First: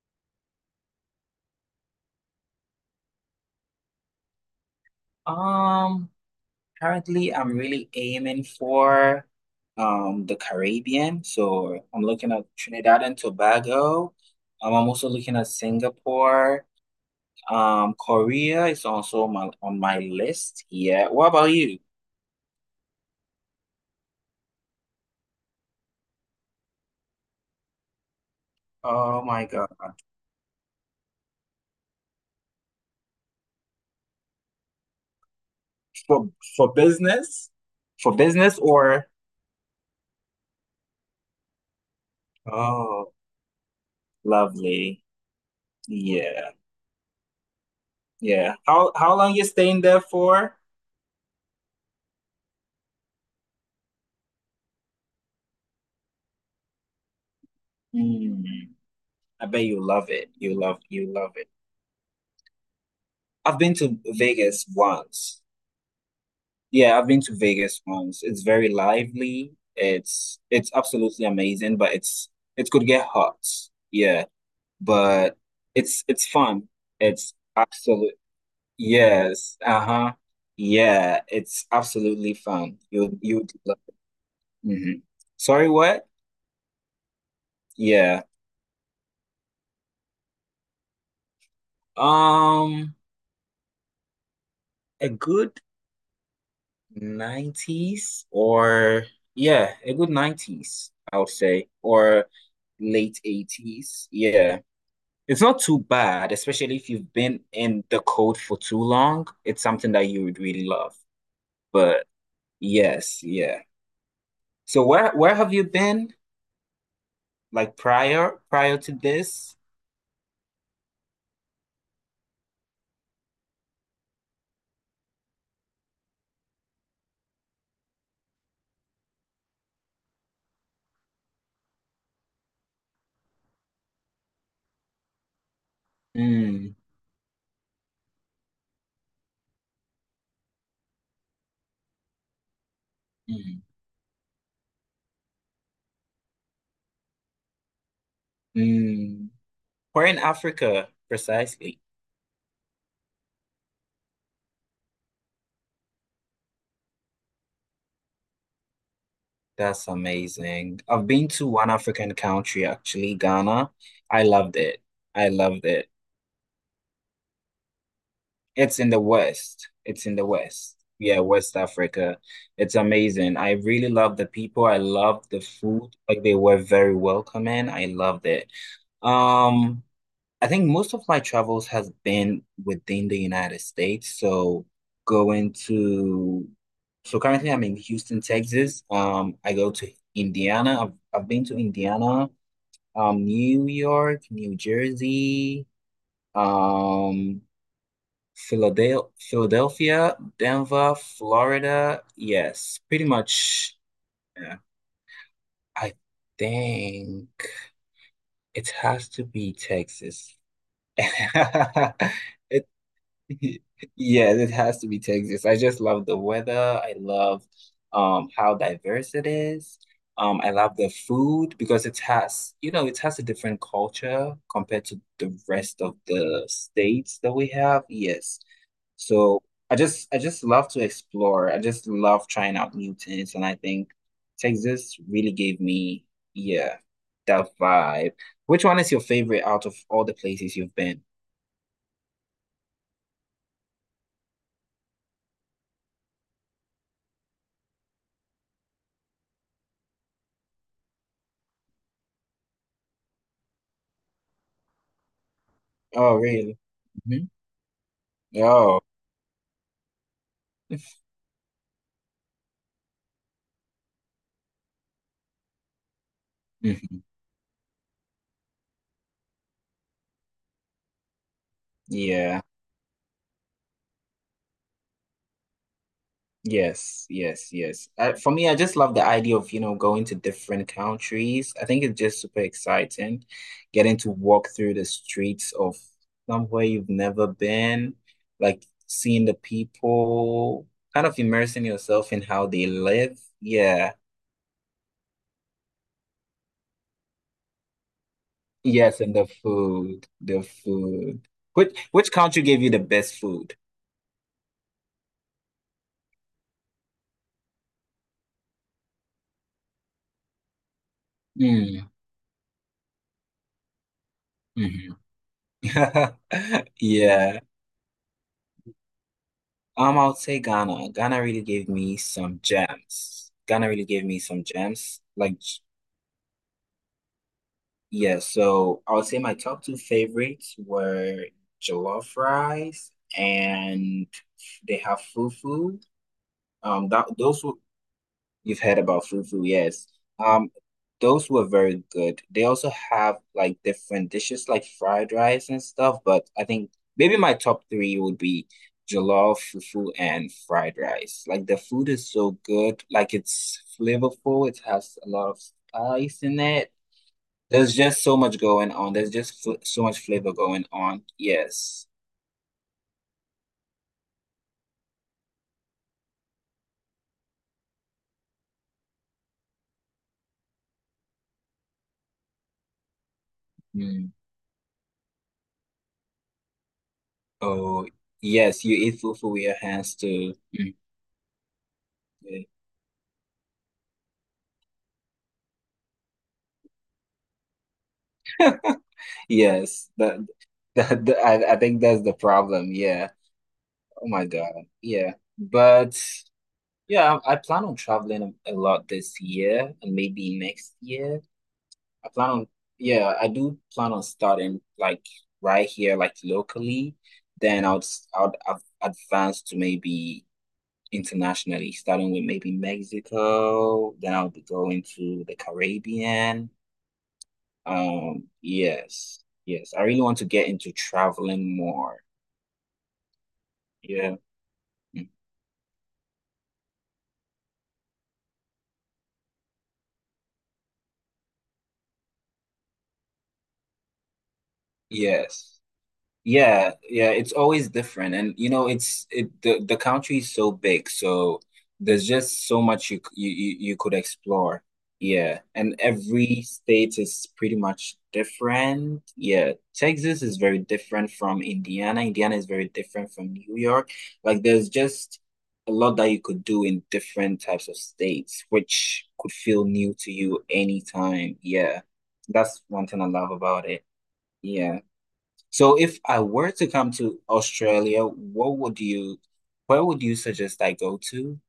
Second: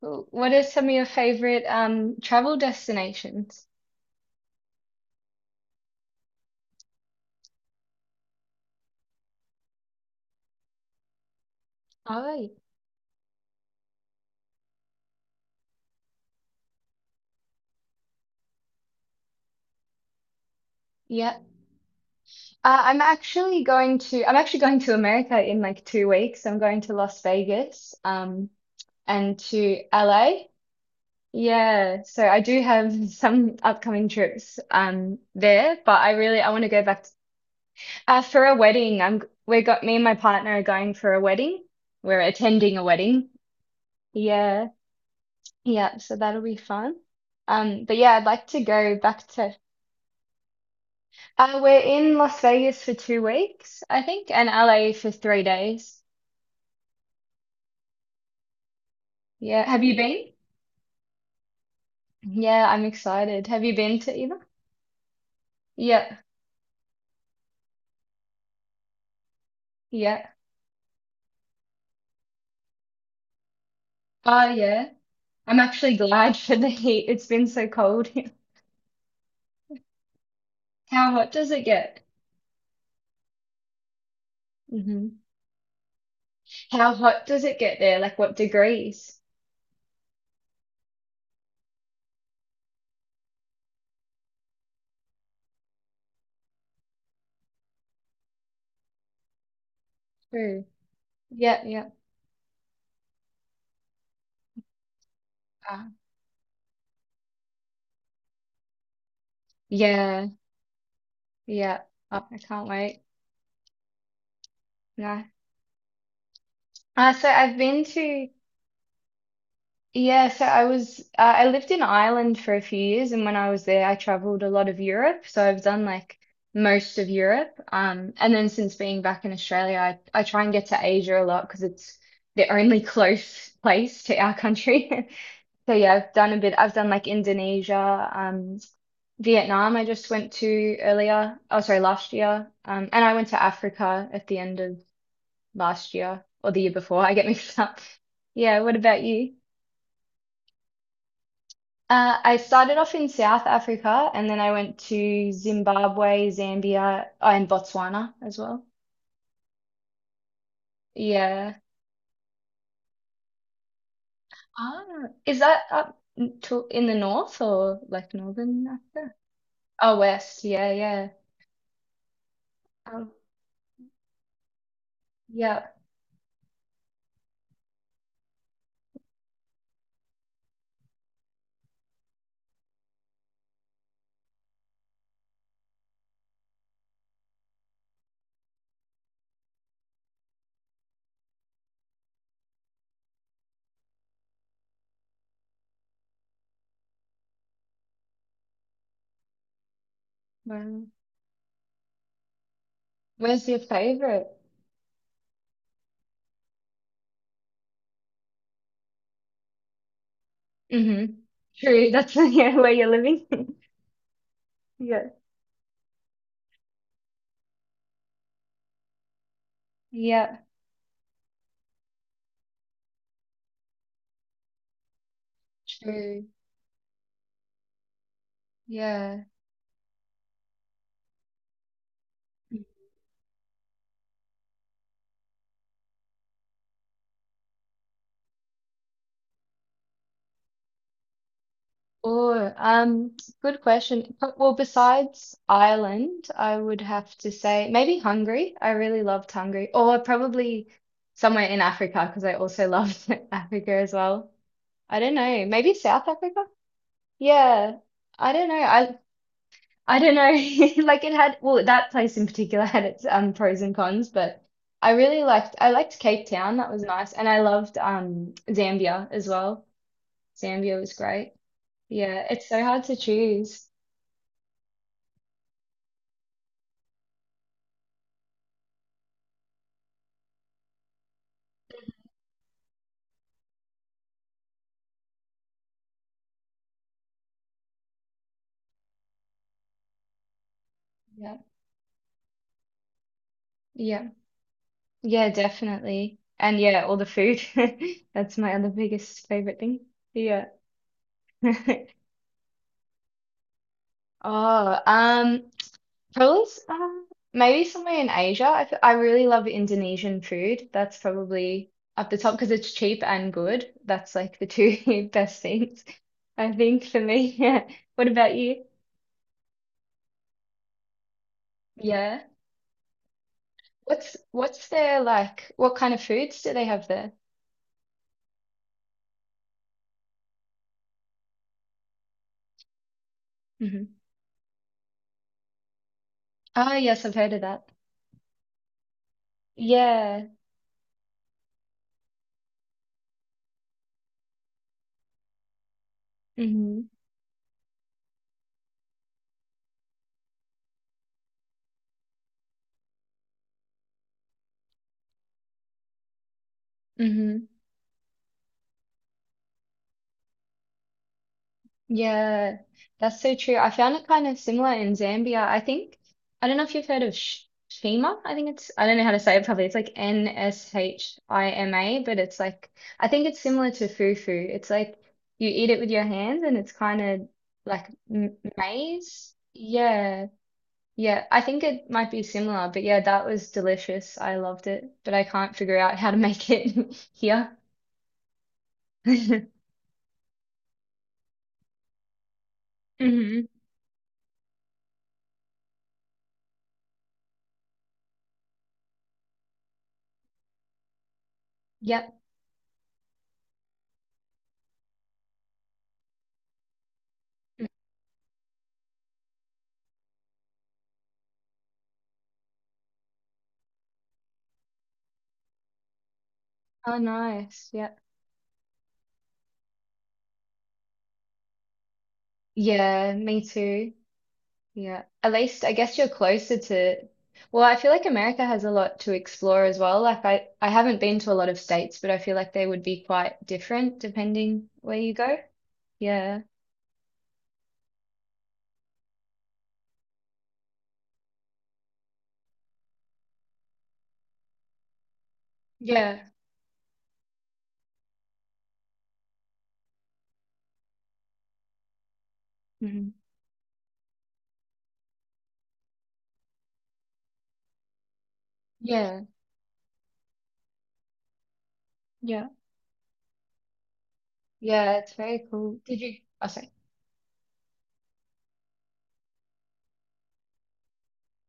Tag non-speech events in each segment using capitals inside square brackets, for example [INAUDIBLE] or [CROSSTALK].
Cool. What are some of your favorite travel destinations? Um, currently I'm really aiming for the Caribbean. So I'm looking at Oh. Trinidad and Tobago. I'm also looking at Singapore. Korea is also on my list. Yeah. What Yeah. about you? I'm actually going to America in like 2 weeks. I'm going to Las Vegas Oh and my to God. LA. Yeah, so I do have [LAUGHS] some upcoming trips there, but For I want to for go back to. business? For For a business wedding. or I'm We got, me and my partner are going for a wedding. We're attending a oh, wedding. Yeah. lovely. Yeah, so that'll Yeah. be fun. But yeah, I'd like Yeah. to How go how back long you to. staying there for? We're in Las Vegas for 2 weeks, I think, and LA for 3 days. Mm, I Yeah. bet you Have you love it. been? You love it. Yeah, I'm excited. I've Have been you been to to either? Vegas once. Yeah. Yeah, I've been to Vegas once. It's very lively. Yeah. It's absolutely amazing, but it could get hot. Yeah, Oh, yeah. but I'm actually it's glad for the fun. heat. It's It's been so cold absolute here. Yes. Uh-huh. How Yeah, hot does it it's get? absolutely fun. You would love it. hmm Hmm. Sorry, what? How hot does it get there? Like Yeah. what degrees? Um, a good 90s or yeah, a good True. 90s, I would Yeah, say, yeah. or late 80s. Yeah. It's not too Uh, bad, especially if you've been in the cold for too long. It's something that you yeah, would really love. yeah. But Oh, I can't wait. yes, yeah. So where No. where have you been So I've like been to. prior to this? Yeah, so I was I lived in Ireland for a few years, and when I was there, I traveled a lot of Europe. So I've done like most of Europe. And then since being back in Australia, I try and get to Asia a lot because it's the only [LAUGHS] close place to our country. [LAUGHS] So yeah, I've done a bit. I've Mm, done like Indonesia, Vietnam. I just went to earlier. Oh, sorry, last year. And I went to mm, Africa at the end of last year or the year before. I get mixed up. Yeah, what about mm. you? Where in Africa precisely? I started off in South Africa and then I went to Zimbabwe, Zambia, oh, and Botswana as well. That's amazing. I've been to Yeah. one African country, actually, Ghana. I loved it. Ah, I is that loved it. To in the north or like northern It's in the Africa? West. Oh, It's in the west. Yeah, West. yeah. Yeah, West Africa. It's Um, amazing. I really love the people. I love the yeah. food. Like they were very welcoming. I loved it. Um, I think most of my travels has been within the United States. Going to, so currently I'm in Houston, Texas. I go to Indiana. I've been to Indiana, New York, New Jersey, um, Philadelphia, Wow. Denver, Florida. Yes, pretty Where's your much. favorite? Yeah, I think it has to be Texas. [LAUGHS] Mm-hmm. True. That's [LAUGHS] yeah, It where you're living. [LAUGHS] [LAUGHS] Yeah, it has to be Yeah. Texas. I just love the weather. I love how diverse it is. Yeah. I love the food because it has a different culture compared to the rest of True. the states that we have. Yes. Yeah. So I just love to explore. I just love trying out new things, and I think Texas really gave me, yeah, that vibe. Which one is your favorite out of all the places you've been? Oh, good question. But- well, besides Ireland, I would have to say maybe Hungary. I really loved Hungary, or probably somewhere in Africa because I also loved [LAUGHS] Africa as well. I don't know, maybe South Oh, Africa. really? Mm-hmm. Yeah, I don't know. Oh, I don't know. [LAUGHS] Like it had, well, that place in particular [LAUGHS] had its pros and cons, but I liked Cape Town. That was mhm. nice, and I loved Zambia as well. Zambia was great. Yeah, Yeah. it's so hard to choose. Yes, yes, yes. For me, I just love the idea of going to different countries. I think it's just super exciting getting to walk through the streets of somewhere you've never been, like seeing the people, kind of Yeah, immersing yourself in how they live. Yeah. yeah, yeah, definitely. And yeah, all the food. [LAUGHS] That's my other Yes, and the biggest favorite thing. food, the Yeah. food. Which [LAUGHS] which country gave you the best food? Oh, probably maybe somewhere in Asia. I really love Indonesian food. That's probably Mm, up the top because it's cheap and good. That's like the mhm. two [LAUGHS] best things I [LAUGHS] think for me. [LAUGHS] Yeah. Yeah. What about you? I would say Ghana. Ghana really gave me Yeah. some gems. Ghana really gave What's me some what's their gems. Like, like? What kind of foods do they have there? yeah, so I would say my top two favorites were jollof rice Hmm. and they have fufu. Oh, yes, That I've heard of those were that. You've heard about fufu, yes. Yeah. Um, those were very good. They also have like different dishes like fried rice and stuff, but I think Mm-hmm. maybe my top three would be jollof, fufu, and fried rice. Like the food is so good. Like it's flavorful. It has a lot of spice in it. Hmm. There's just so much going on. There's just fl so much flavor going on. Yes. Yeah, that's so true. I found it kind of similar in Zambia. I think, I don't know if you've heard of Sh Shima. I think it's, I don't know how to say it properly. It's like Nshima, but it's like, I think it's similar to Mm. fufu. It's like you eat it with your hands and it's kind of Oh, like m yes. You eat fufu maize. with your hands Yeah. too. Yeah. I think it might be Mm. similar, but yeah, that was delicious. I loved it, but I can't figure out how to make it [LAUGHS] here. [LAUGHS] Hmm. Yes, I think that's the problem. Yeah. Oh my God. Yeah. But yeah, I plan on traveling a lot this year and maybe next year. I Yep. plan on, yeah, I do plan on starting like right here, like locally. Then I'll, s- I'll, I advance to maybe internationally, starting with maybe Mexico. Then I'll be going to the Caribbean. Oh, nice. Yeah. Yes. Yes, I really want to get into traveling more. Yeah, me too. Yeah. Yeah. Mm. At least I guess you're closer to, well, I feel like America has a lot to explore as well. Like I haven't been to a lot of states, but I feel like they would be quite different depending where you go. Yes. Yeah. Yeah, yeah, it's always different. And it's it the country is so big, so there's just so much you c- you could explore. Yeah. And Yeah. every state is pretty much different. Yeah. Texas is very different from Indiana. Indiana is very different Mhm. from New York. Like there's just a lot that you could do in different types of states, which Yeah, could feel new to you anytime. Yeah. yeah. That's one thing I love about it. Yeah. Yeah, it's very cool. So Did if you— I oh, were to sorry. come to Australia, where would you suggest I go to?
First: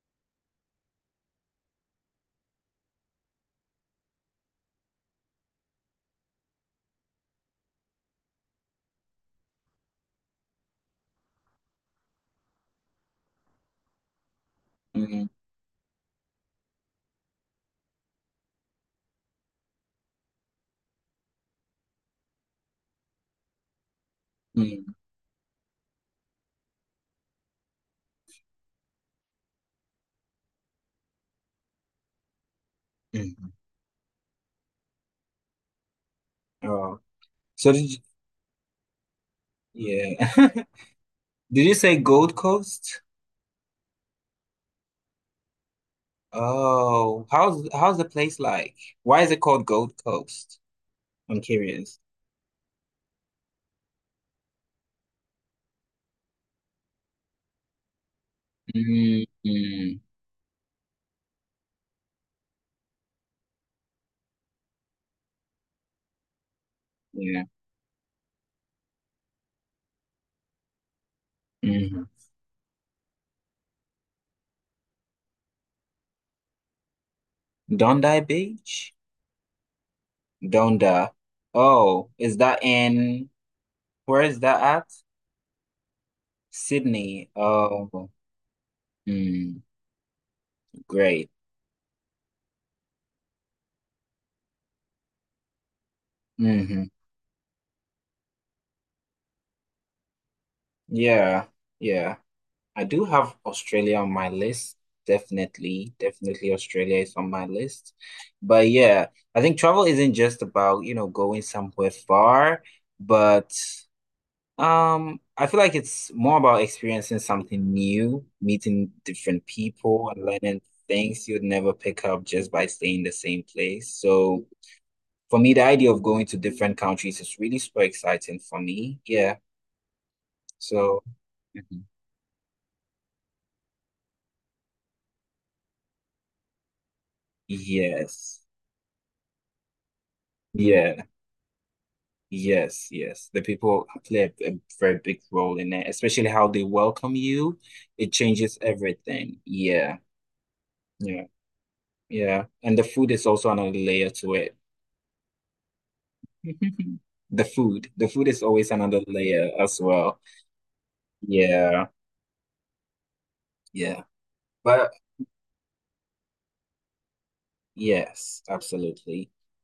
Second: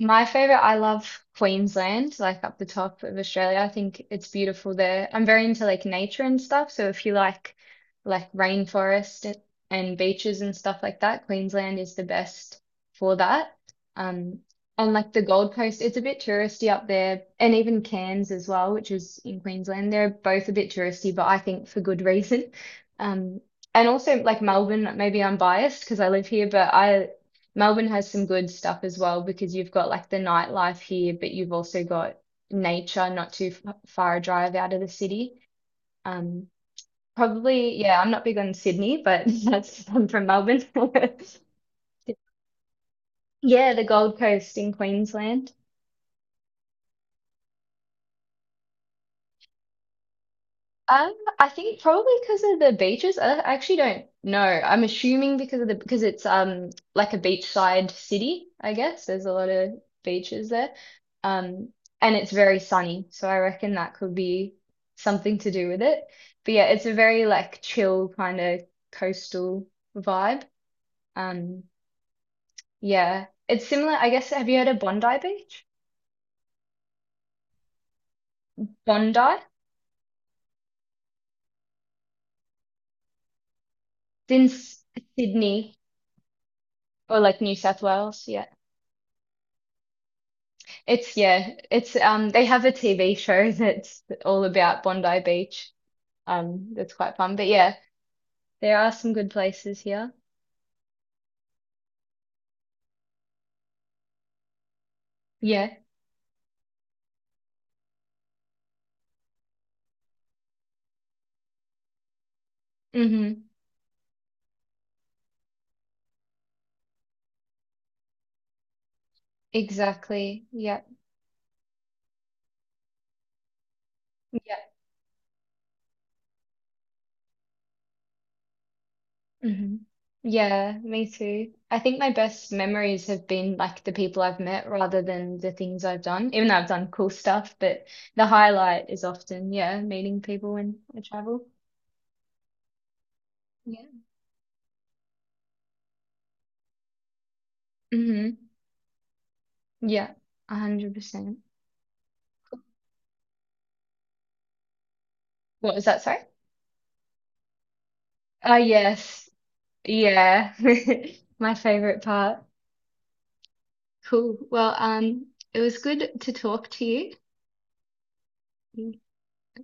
My favorite, I love Queensland, like up the top of Australia. I think it's beautiful there. I'm very into like nature and stuff. So if you like rainforest and beaches and stuff like that, Queensland is the best for that. Um, and like the Mm, Gold Coast, it's a bit touristy up there, and even Cairns as well, which is in Queensland. They're both a bit touristy, but I think for good reason. [LAUGHS] Um, and also like mm, Melbourne, maybe I'm biased because I live here, but I Melbourne has some good stuff as well because you've got like the nightlife here, but you've also got nature not too mm. f far a drive out of the city. Um, Oh, so probably, yeah, I'm not big on Sydney, but [LAUGHS] that's I'm from yeah. Melbourne. [LAUGHS] [LAUGHS] Did you say Gold Coast? Yeah, the Gold Coast in Queensland. Oh, how's the place like? Why is it called Gold Coast? I'm I think curious. probably because of the beaches. I actually don't know. I'm assuming because of the because it's like a beachside city, I guess. Mm, There's a lot of mm. beaches there. Um, and it's very sunny, so I reckon that could be something to do with it. But yeah, it's a very Yeah. like chill kind of coastal vibe. Um, hmm yeah. It's similar, I guess. Have you heard of Bondi Beach? Bondi Beach? Bondi? It's Donda. Oh, where is in that S- at? Sydney or Sydney. like New South Oh, Wales. Yeah. mm, It's great. yeah, it's they have a TV show [LAUGHS] that's all about Bondi Beach. Hmm That's quite fun. But yeah, there are some good places here. Yeah, yeah. I do have Australia on my list. Yeah. Definitely, definitely Australia is on my list. But yeah, I think travel isn't just about going somewhere far, Mm-hmm. but I feel like it's more about experiencing something new, meeting different people and Exactly. learning Yeah. things you'd never pick up just by staying in the same place. So Yeah. for me, the idea of going to different countries is really super exciting for me. Yeah. Mm-hmm. Yeah, So me too. I think my best memories have been like the people I've met rather than the things I've done, even though I've done cool stuff, but the Yes. highlight is often, yeah, meeting people when I Yeah. travel. Yes. Yes. The Yeah. people play a very big role in it, especially how they welcome you. It Mm-hmm. changes everything. Yeah. Yeah, Yeah. 100%. Yeah. And the food is also another layer to it. What was that? Sorry? [LAUGHS] The food. The food is Oh, always another yes. layer as well. Yeah, [LAUGHS] my Yeah. favorite part. Yeah. Cool. Well, But it was good to talk to you. yes, absolutely.